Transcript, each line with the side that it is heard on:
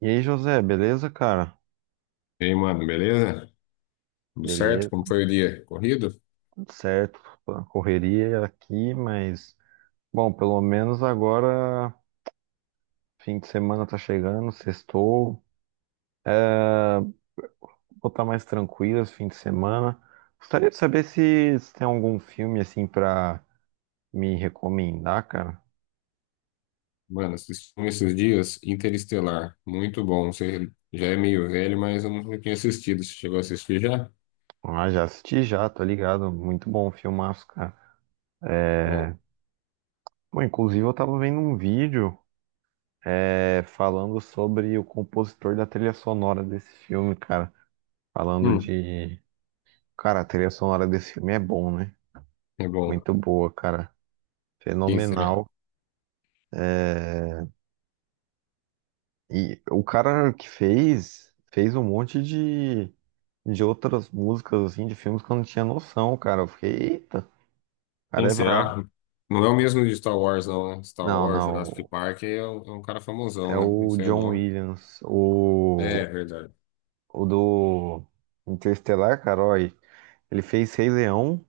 right: E aí, José, beleza, cara?
left: E aí, mano, beleza? Tudo certo?
right: Beleza,
left: Como foi o dia? Corrido?
right: tudo certo. A Correria aqui, mas bom, pelo menos agora fim de semana tá chegando, sextou, vou estar mais tranquilo esse fim de semana. Gostaria de saber se tem algum filme assim pra me recomendar, cara.
left: Mano, assisti um esses dias Interestelar. Muito bom. Você já é meio velho, mas eu nunca tinha assistido. Você chegou a assistir já?
right: Ah, já assisti já, tá ligado? Muito bom, o filmaço, cara.
left: Bom.
right: É... Bom, inclusive eu tava vendo um vídeo falando sobre o compositor da trilha sonora desse filme, cara. Falando
left: Hum,
right: de Cara, a trilha sonora desse filme é bom, né?
left: é bom.
right: Muito boa, cara.
left: Quem será?
right: Fenomenal. É, E o cara que fez um monte de outras músicas, assim, de filmes que eu não tinha noção, cara. Eu fiquei, eita, o cara
left: Quem
right: é bravo.
left: será? Não é o mesmo de Star Wars, não, né? Star
right: Não,
left: Wars, Jurassic
right: não.
left: Park é um cara
right: É
left: famosão, né? Não
right: o
left: sei o
right: John
left: nome.
right: Williams,
left: É,
right: o,
left: verdade.
right: o do Interestelar, cara. Ó, aí. Ele fez Rei Leão,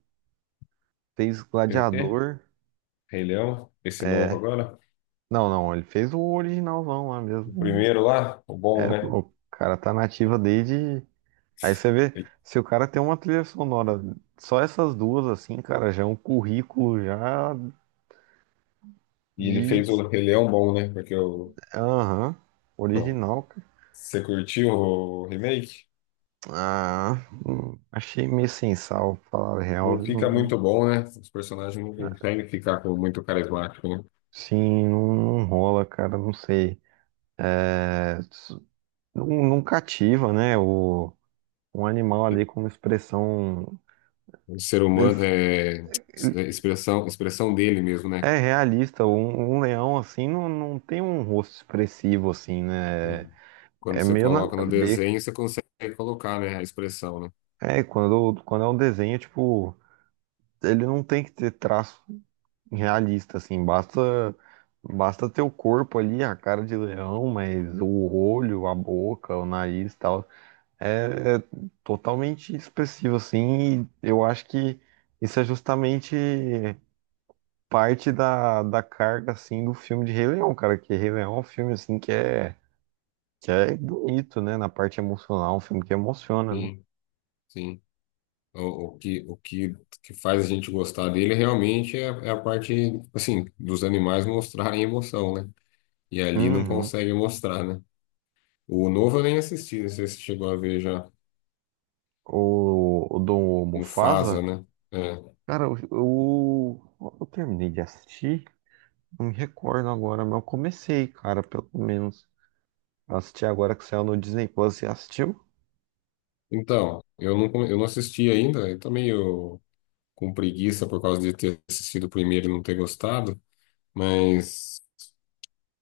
right: fez
left: Fez o quê?
right: Gladiador.
left: Rei Leão? Esse novo
right: É.
left: agora?
right: Não, não. Ele fez o originalzão lá
left: O
right: mesmo.
left: primeiro lá? O bom, né?
right: Pô, o cara tá nativa desde. Aí você vê, se o cara tem uma trilha sonora, só essas duas, assim, cara, já é um currículo já
left: E ele
right: de.
left: fez o Rei Leão bom, né? Porque o.
right: Aham, original, cara.
left: Você curtiu o remake?
right: Ah, achei meio sem sal, pra falar a real.
left: Não
right: Viu?
left: fica muito bom, né? Os personagens não
right: É,
left: conseguem ficar com muito carismático, né?
right: Sim, não, não rola, cara, não sei. É, s- não, não cativa, né? Um animal ali como expressão.
left: O ser
right: Ele,
left: humano é expressão, expressão dele mesmo, né?
right: É realista, um leão assim não, não tem um rosto expressivo assim, né? É
left: Quando
right: é
left: você
right: meio nada
left: coloca
right: a
left: no
right: ver.
left: desenho, você consegue colocar, né, a expressão, né?
right: Quando é um desenho, tipo, ele não tem que ter traço realista, assim, basta ter o corpo ali, a cara de leão, mas o olho, a boca, o nariz e tal, é totalmente expressivo, assim, e eu acho que isso é justamente parte da carga, assim, do filme de Rei Leão, cara, que Rei Leão é um filme, assim, que é bonito, né? Na parte emocional, um filme que emociona, né?
left: Sim, sim. O, o que faz a gente gostar dele realmente é a parte, assim, dos animais mostrarem emoção, né? E ali não
right: Uhum.
left: consegue mostrar, né? O novo eu nem assisti, não sei se você chegou a ver já.
right: O do
left: Mufasa,
right: Mufasa,
left: né? É.
right: cara, eu terminei de assistir, não me recordo agora, mas eu comecei, cara, pelo menos. Eu assisti agora que saiu no Disney Plus, você assistiu?
left: Então, eu não assisti ainda, eu tô meio com preguiça por causa de ter assistido o primeiro e não ter gostado, mas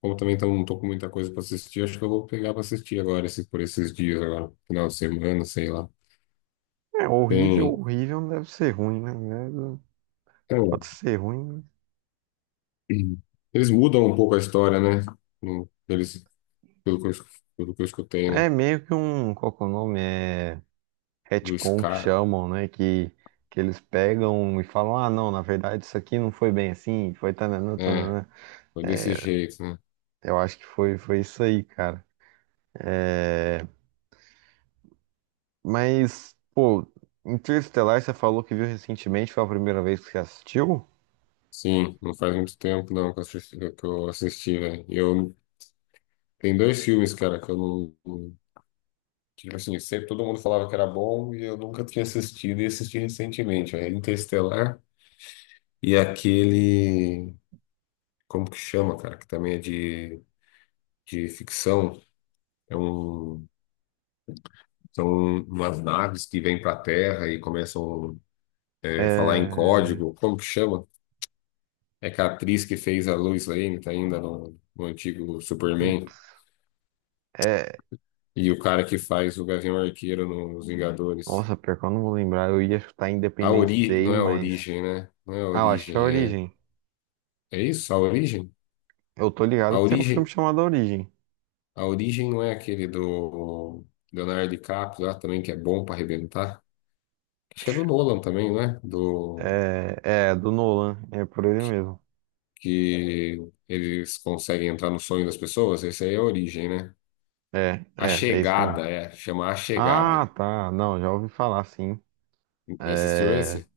left: como também não tô com muita coisa para assistir, acho que eu vou pegar para assistir agora, esse, por esses dias agora, final de semana, sei lá.
right: É horrível,
left: Tem,
right: horrível, não deve ser ruim, né? É,
left: é,
right: Pode ser ruim.
left: eles mudam um pouco a história, né? Eles, pelo que eu, es- pelo que eu escutei,
right: Né?
left: né?
right: É meio que um, qual que é o nome? É
left: Do
right: retcon que
left: Scar.
right: chamam, né? Que eles pegam e falam, ah, não, na verdade isso aqui não foi bem assim, foi tananã,
left: É,
right: tananã.
left: foi desse jeito, né?
right: Eu acho que foi isso aí, cara. É, Mas, pô, Interestelar, você falou que viu recentemente, foi a primeira vez que você assistiu?
left: Sim, não faz muito tempo não que eu assisti, velho. E eu Tem dois filmes, cara, que eu não. não- Tipo assim, sempre todo mundo falava que era bom e eu nunca tinha assistido e assisti recentemente. É Interestelar e aquele. Como que chama, cara? Que também é de ficção. É um, são umas naves que vêm pra Terra e começam a falar em
right: É.
left: código. Como que chama? É que a atriz que fez a Lois Lane, tá ainda no antigo Superman,
right: É.
left: e o cara que faz o Gavião Arqueiro nos Vingadores.
right: Nossa, pior que eu não vou lembrar. Eu ia chutar Independence
left: Não
right: Day,
left: é a
right: mas.
left: origem, né? Não é a
right: Ah, eu acho que é a
left: origem, é...
right: Origem.
left: É isso? A origem?
right: Eu tô
left: A
right: ligado que tem um filme
left: origem,
right: chamado A Origem.
left: a origem não é aquele do Leonardo DiCaprio lá também, que é bom para arrebentar? Acho que é do Nolan também, não é? Do...
right: É, é, do Nolan. É por ele mesmo.
left: Que eles conseguem entrar no sonho das pessoas. Esse aí é a origem, né?
right: É,
left: A
right: é, é isso mesmo.
left: Chegada, é. Chama A Chegada.
right: Ah, tá. Não, já ouvi falar, sim.
left: Assistiu
right: É.
left: esse?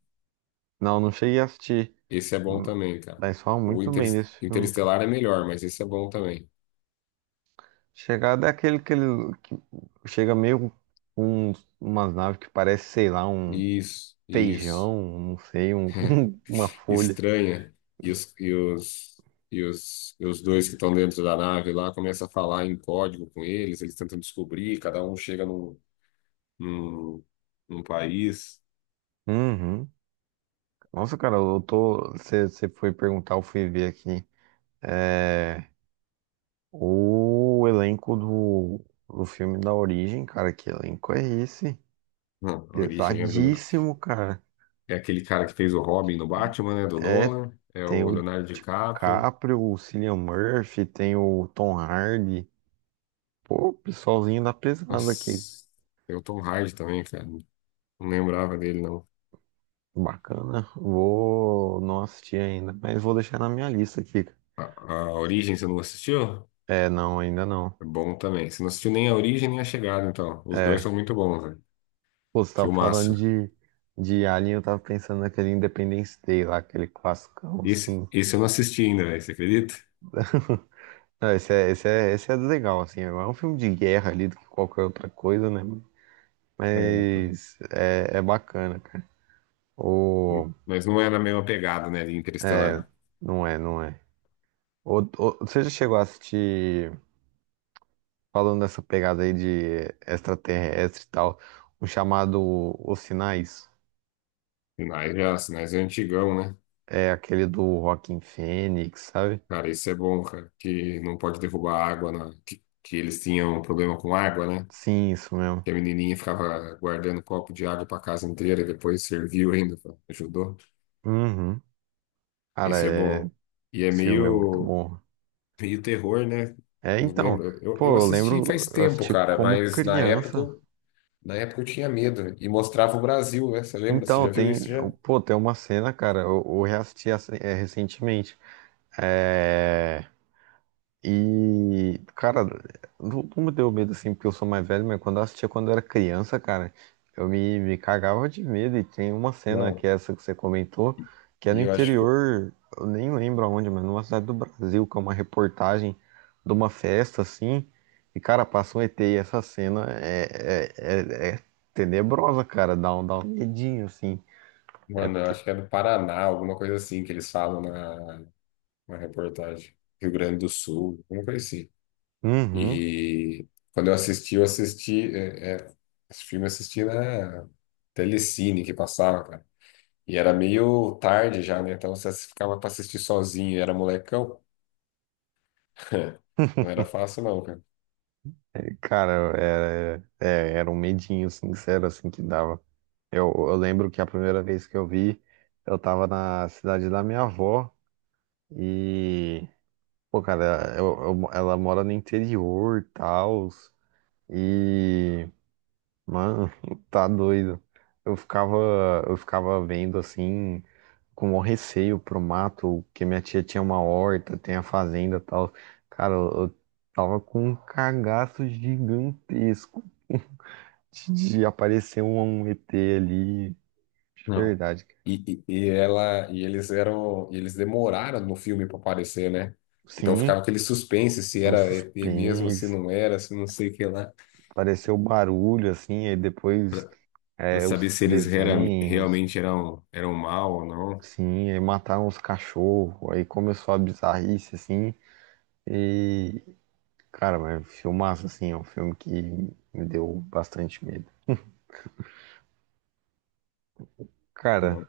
right: Não, não cheguei a assistir.
left: Esse é bom
right: Hum.
left: também, cara.
right: Mas falam
left: O
right: muito
left: Inter...
right: bem desse filme.
left: Interestelar é melhor, mas esse é bom também.
right: Chegada é aquele que chega meio com umas naves que parece, sei lá, um
left: Isso, isso.
right: feijão, não sei, uma folha.
left: estranha e os, e os, e os dois que estão dentro da nave lá começam a falar em código com eles, eles tentam descobrir, cada um chega num, num país.
right: Uhum. Nossa, cara, eu tô. Você foi perguntar, eu fui ver aqui. É, o elenco do filme da Origem, cara, que elenco é esse?
left: Não, a origem é do...
right: Pesadíssimo, cara.
left: É aquele cara que fez o Robin no Batman, né, do
right: É,
left: Nolan, é
right: Tem
left: o
right: o
left: Leonardo DiCaprio.
right: DiCaprio, o Cillian Murphy, tem o Tom Hardy. Pô, pessoalzinho da pesada aqui.
left: Nossa, tem o Tom Hardy também, cara, não lembrava dele, não.
right: Bacana. Vou não assisti ainda, mas vou deixar na minha lista aqui.
left: A, a Origem você não assistiu?
right: É, não, ainda não.
left: É bom também. Você não assistiu nem a Origem nem a Chegada, então. Os dois
right: É,
left: são muito bons, velho.
right: Pô, você tava falando
left: Filmaço.
right: de Alien, eu tava pensando naquele Independence Day lá, aquele classicão,
left: Esse,
right: assim.
left: esse eu não assisti ainda, velho, você acredita?
right: Não, esse é legal, assim. É um filme de guerra ali do que qualquer outra coisa, né?
left: É, tá.
right: Mas é bacana, cara. Ou,
left: Mas não é na mesma pegada, né, de
right: é,
left: Interestelar.
right: não é, não é. Você já chegou a assistir falando nessa pegada aí de extraterrestre e tal, o chamado Os Sinais
left: Sinais já, Sinais é antigão, né?
right: é aquele do Joaquin Phoenix, sabe?
left: Cara, isso é bom, cara, que não pode derrubar água, que eles tinham um problema com água, né?
right: Sim, isso mesmo.
left: Que a menininha ficava guardando copo de água pra casa inteira, depois serviu ainda, pô, ajudou.
right: Uhum. Cara,
left: Isso é bom. E é
right: esse filme é muito
left: meio,
right: bom.
left: meio terror, né? Não
right: Então,
left: lembro. Eu
right: pô, eu
left: assisti
right: lembro,
left: faz
right: eu
left: tempo,
right: assisti
left: cara,
right: como
left: mas na época
right: criança.
left: Na época eu tinha medo e mostrava o Brasil, né? Você lembra? Você
right: Então,
left: já viu
right: tem,
left: isso já?
right: pô, tem uma cena, cara, eu reassisti recentemente. É, E, cara, não, não me deu medo assim, porque eu sou mais velho, mas quando eu assistia quando eu era criança, cara, eu me cagava de medo. E tem uma cena
left: Não.
right: que é essa que você comentou, que é no
left: E eu acho que,
right: interior, eu nem lembro aonde, mas numa cidade do Brasil, que é uma reportagem de uma festa assim. E, cara, passa um ET e essa cena é tenebrosa, cara, dá um medinho assim.
left: Mano, eu acho que é do Paraná, alguma coisa assim que eles falam na reportagem. Rio Grande do Sul, alguma coisa assim.
right: Uhum,
left: E quando eu assisti, esse filme eu assisti na Telecine que passava, cara. E era meio tarde já, né? Então você ficava pra assistir sozinho, era molecão. Não era fácil não, cara.
right: cara, era, é, era um medinho sincero assim que dava. Eu lembro que a primeira vez que eu vi, eu tava na cidade da minha avó e, pô, cara, ela mora no interior e tal, e, mano, tá doido. Eu ficava, eu ficava vendo assim, com o receio pro mato, que minha tia tinha uma horta, tem a fazenda e tal. Cara, eu tava com um cagaço gigantesco de aparecer um ET ali, de
left: Não.
right: verdade.
left: E ela e eles demoraram no filme para aparecer, né? Então ficava
right: Sim.
left: aquele suspense se
right: Um
left: era ET mesmo, se
right: suspense,
left: não era, se não sei o que lá,
right: apareceu barulho, assim, aí depois
left: para pra
right: os
left: saber se
right: desenhos,
left: realmente eram mal ou não.
right: sim, aí mataram os cachorros, aí começou a bizarrice, assim, e, cara, mas é um filmaço, assim, é um filme que me deu bastante medo. Cara,
left: Não.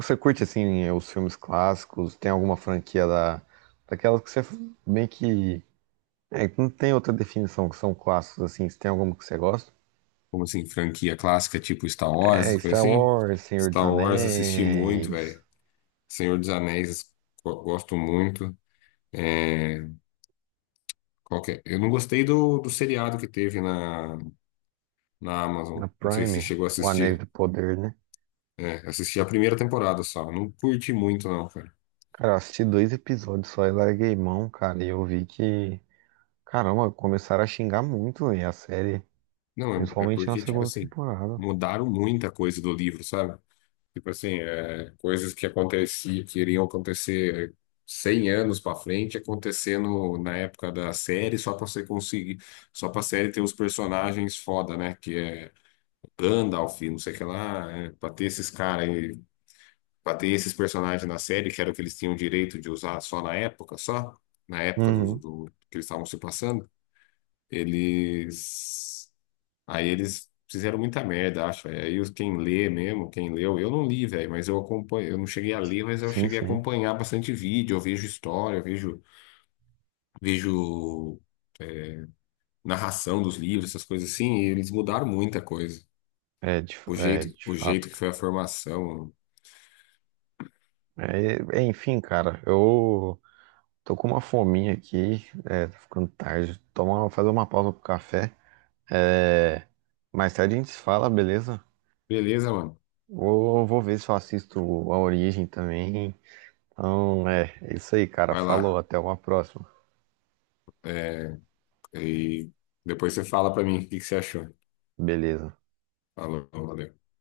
right: você curte, assim, os filmes clássicos, tem alguma franquia da, daquelas que você meio que, não tem outra definição que são clássicos, assim, se tem alguma que você gosta?
left: Como assim, franquia clássica tipo Star Wars, essas
right: Star
left: coisas assim?
right: Wars, Senhor dos
left: Star Wars assisti muito,
right: Anéis,
left: velho. Senhor dos Anéis, gosto muito. É, qual que é? Eu não gostei do seriado que teve na Amazon.
right: na
left: Não sei se você
right: Prime,
left: chegou a
right: o Anéis
left: assistir.
right: do Poder, né?
left: É, assisti a primeira temporada só. Não curti muito, não, cara.
right: Cara, eu assisti dois episódios só e larguei mão, cara, e eu vi que, caramba, começaram a xingar muito, véi, a série,
left: Não, é
right: principalmente na
left: porque, tipo
right: segunda
left: assim,
right: temporada.
left: mudaram muita coisa do livro, sabe? Tipo assim, é, coisas que aconteciam, que iriam acontecer 100 anos pra frente, acontecendo na época da série, só pra você conseguir, só pra série ter os personagens foda, né? Que é Gandalf, não sei o que lá, é, pra ter esses personagens na série, que era o que eles tinham direito de usar só, na época
right: Uhum,
left: que eles estavam se passando, eles. Aí eles fizeram muita merda, acho, velho. Aí quem lê mesmo, quem leu, eu não li, velho, mas eu acompanho, eu não cheguei a ler, mas eu
right: sim,
left: cheguei a
right: sim,
left: acompanhar bastante vídeo, eu vejo história, vejo narração dos livros, essas coisas assim, e eles mudaram muita coisa.
right: é de,
left: O
right: é,
left: jeito,
right: de
left: o
right: fato.
left: jeito que foi a formação.
right: Enfim, cara, eu tô com uma fominha aqui, tá ficando tarde, tomar, fazer uma pausa pro café, é, mais tarde a gente se fala, beleza?
left: Beleza, mano.
right: Vou ver se eu assisto a Origem também. Então, é isso aí, cara.
left: Vai
right: Falou,
left: lá.
right: até uma próxima.
left: É, e depois você fala pra mim o que que você achou.
right: Beleza.
left: Falou, valeu.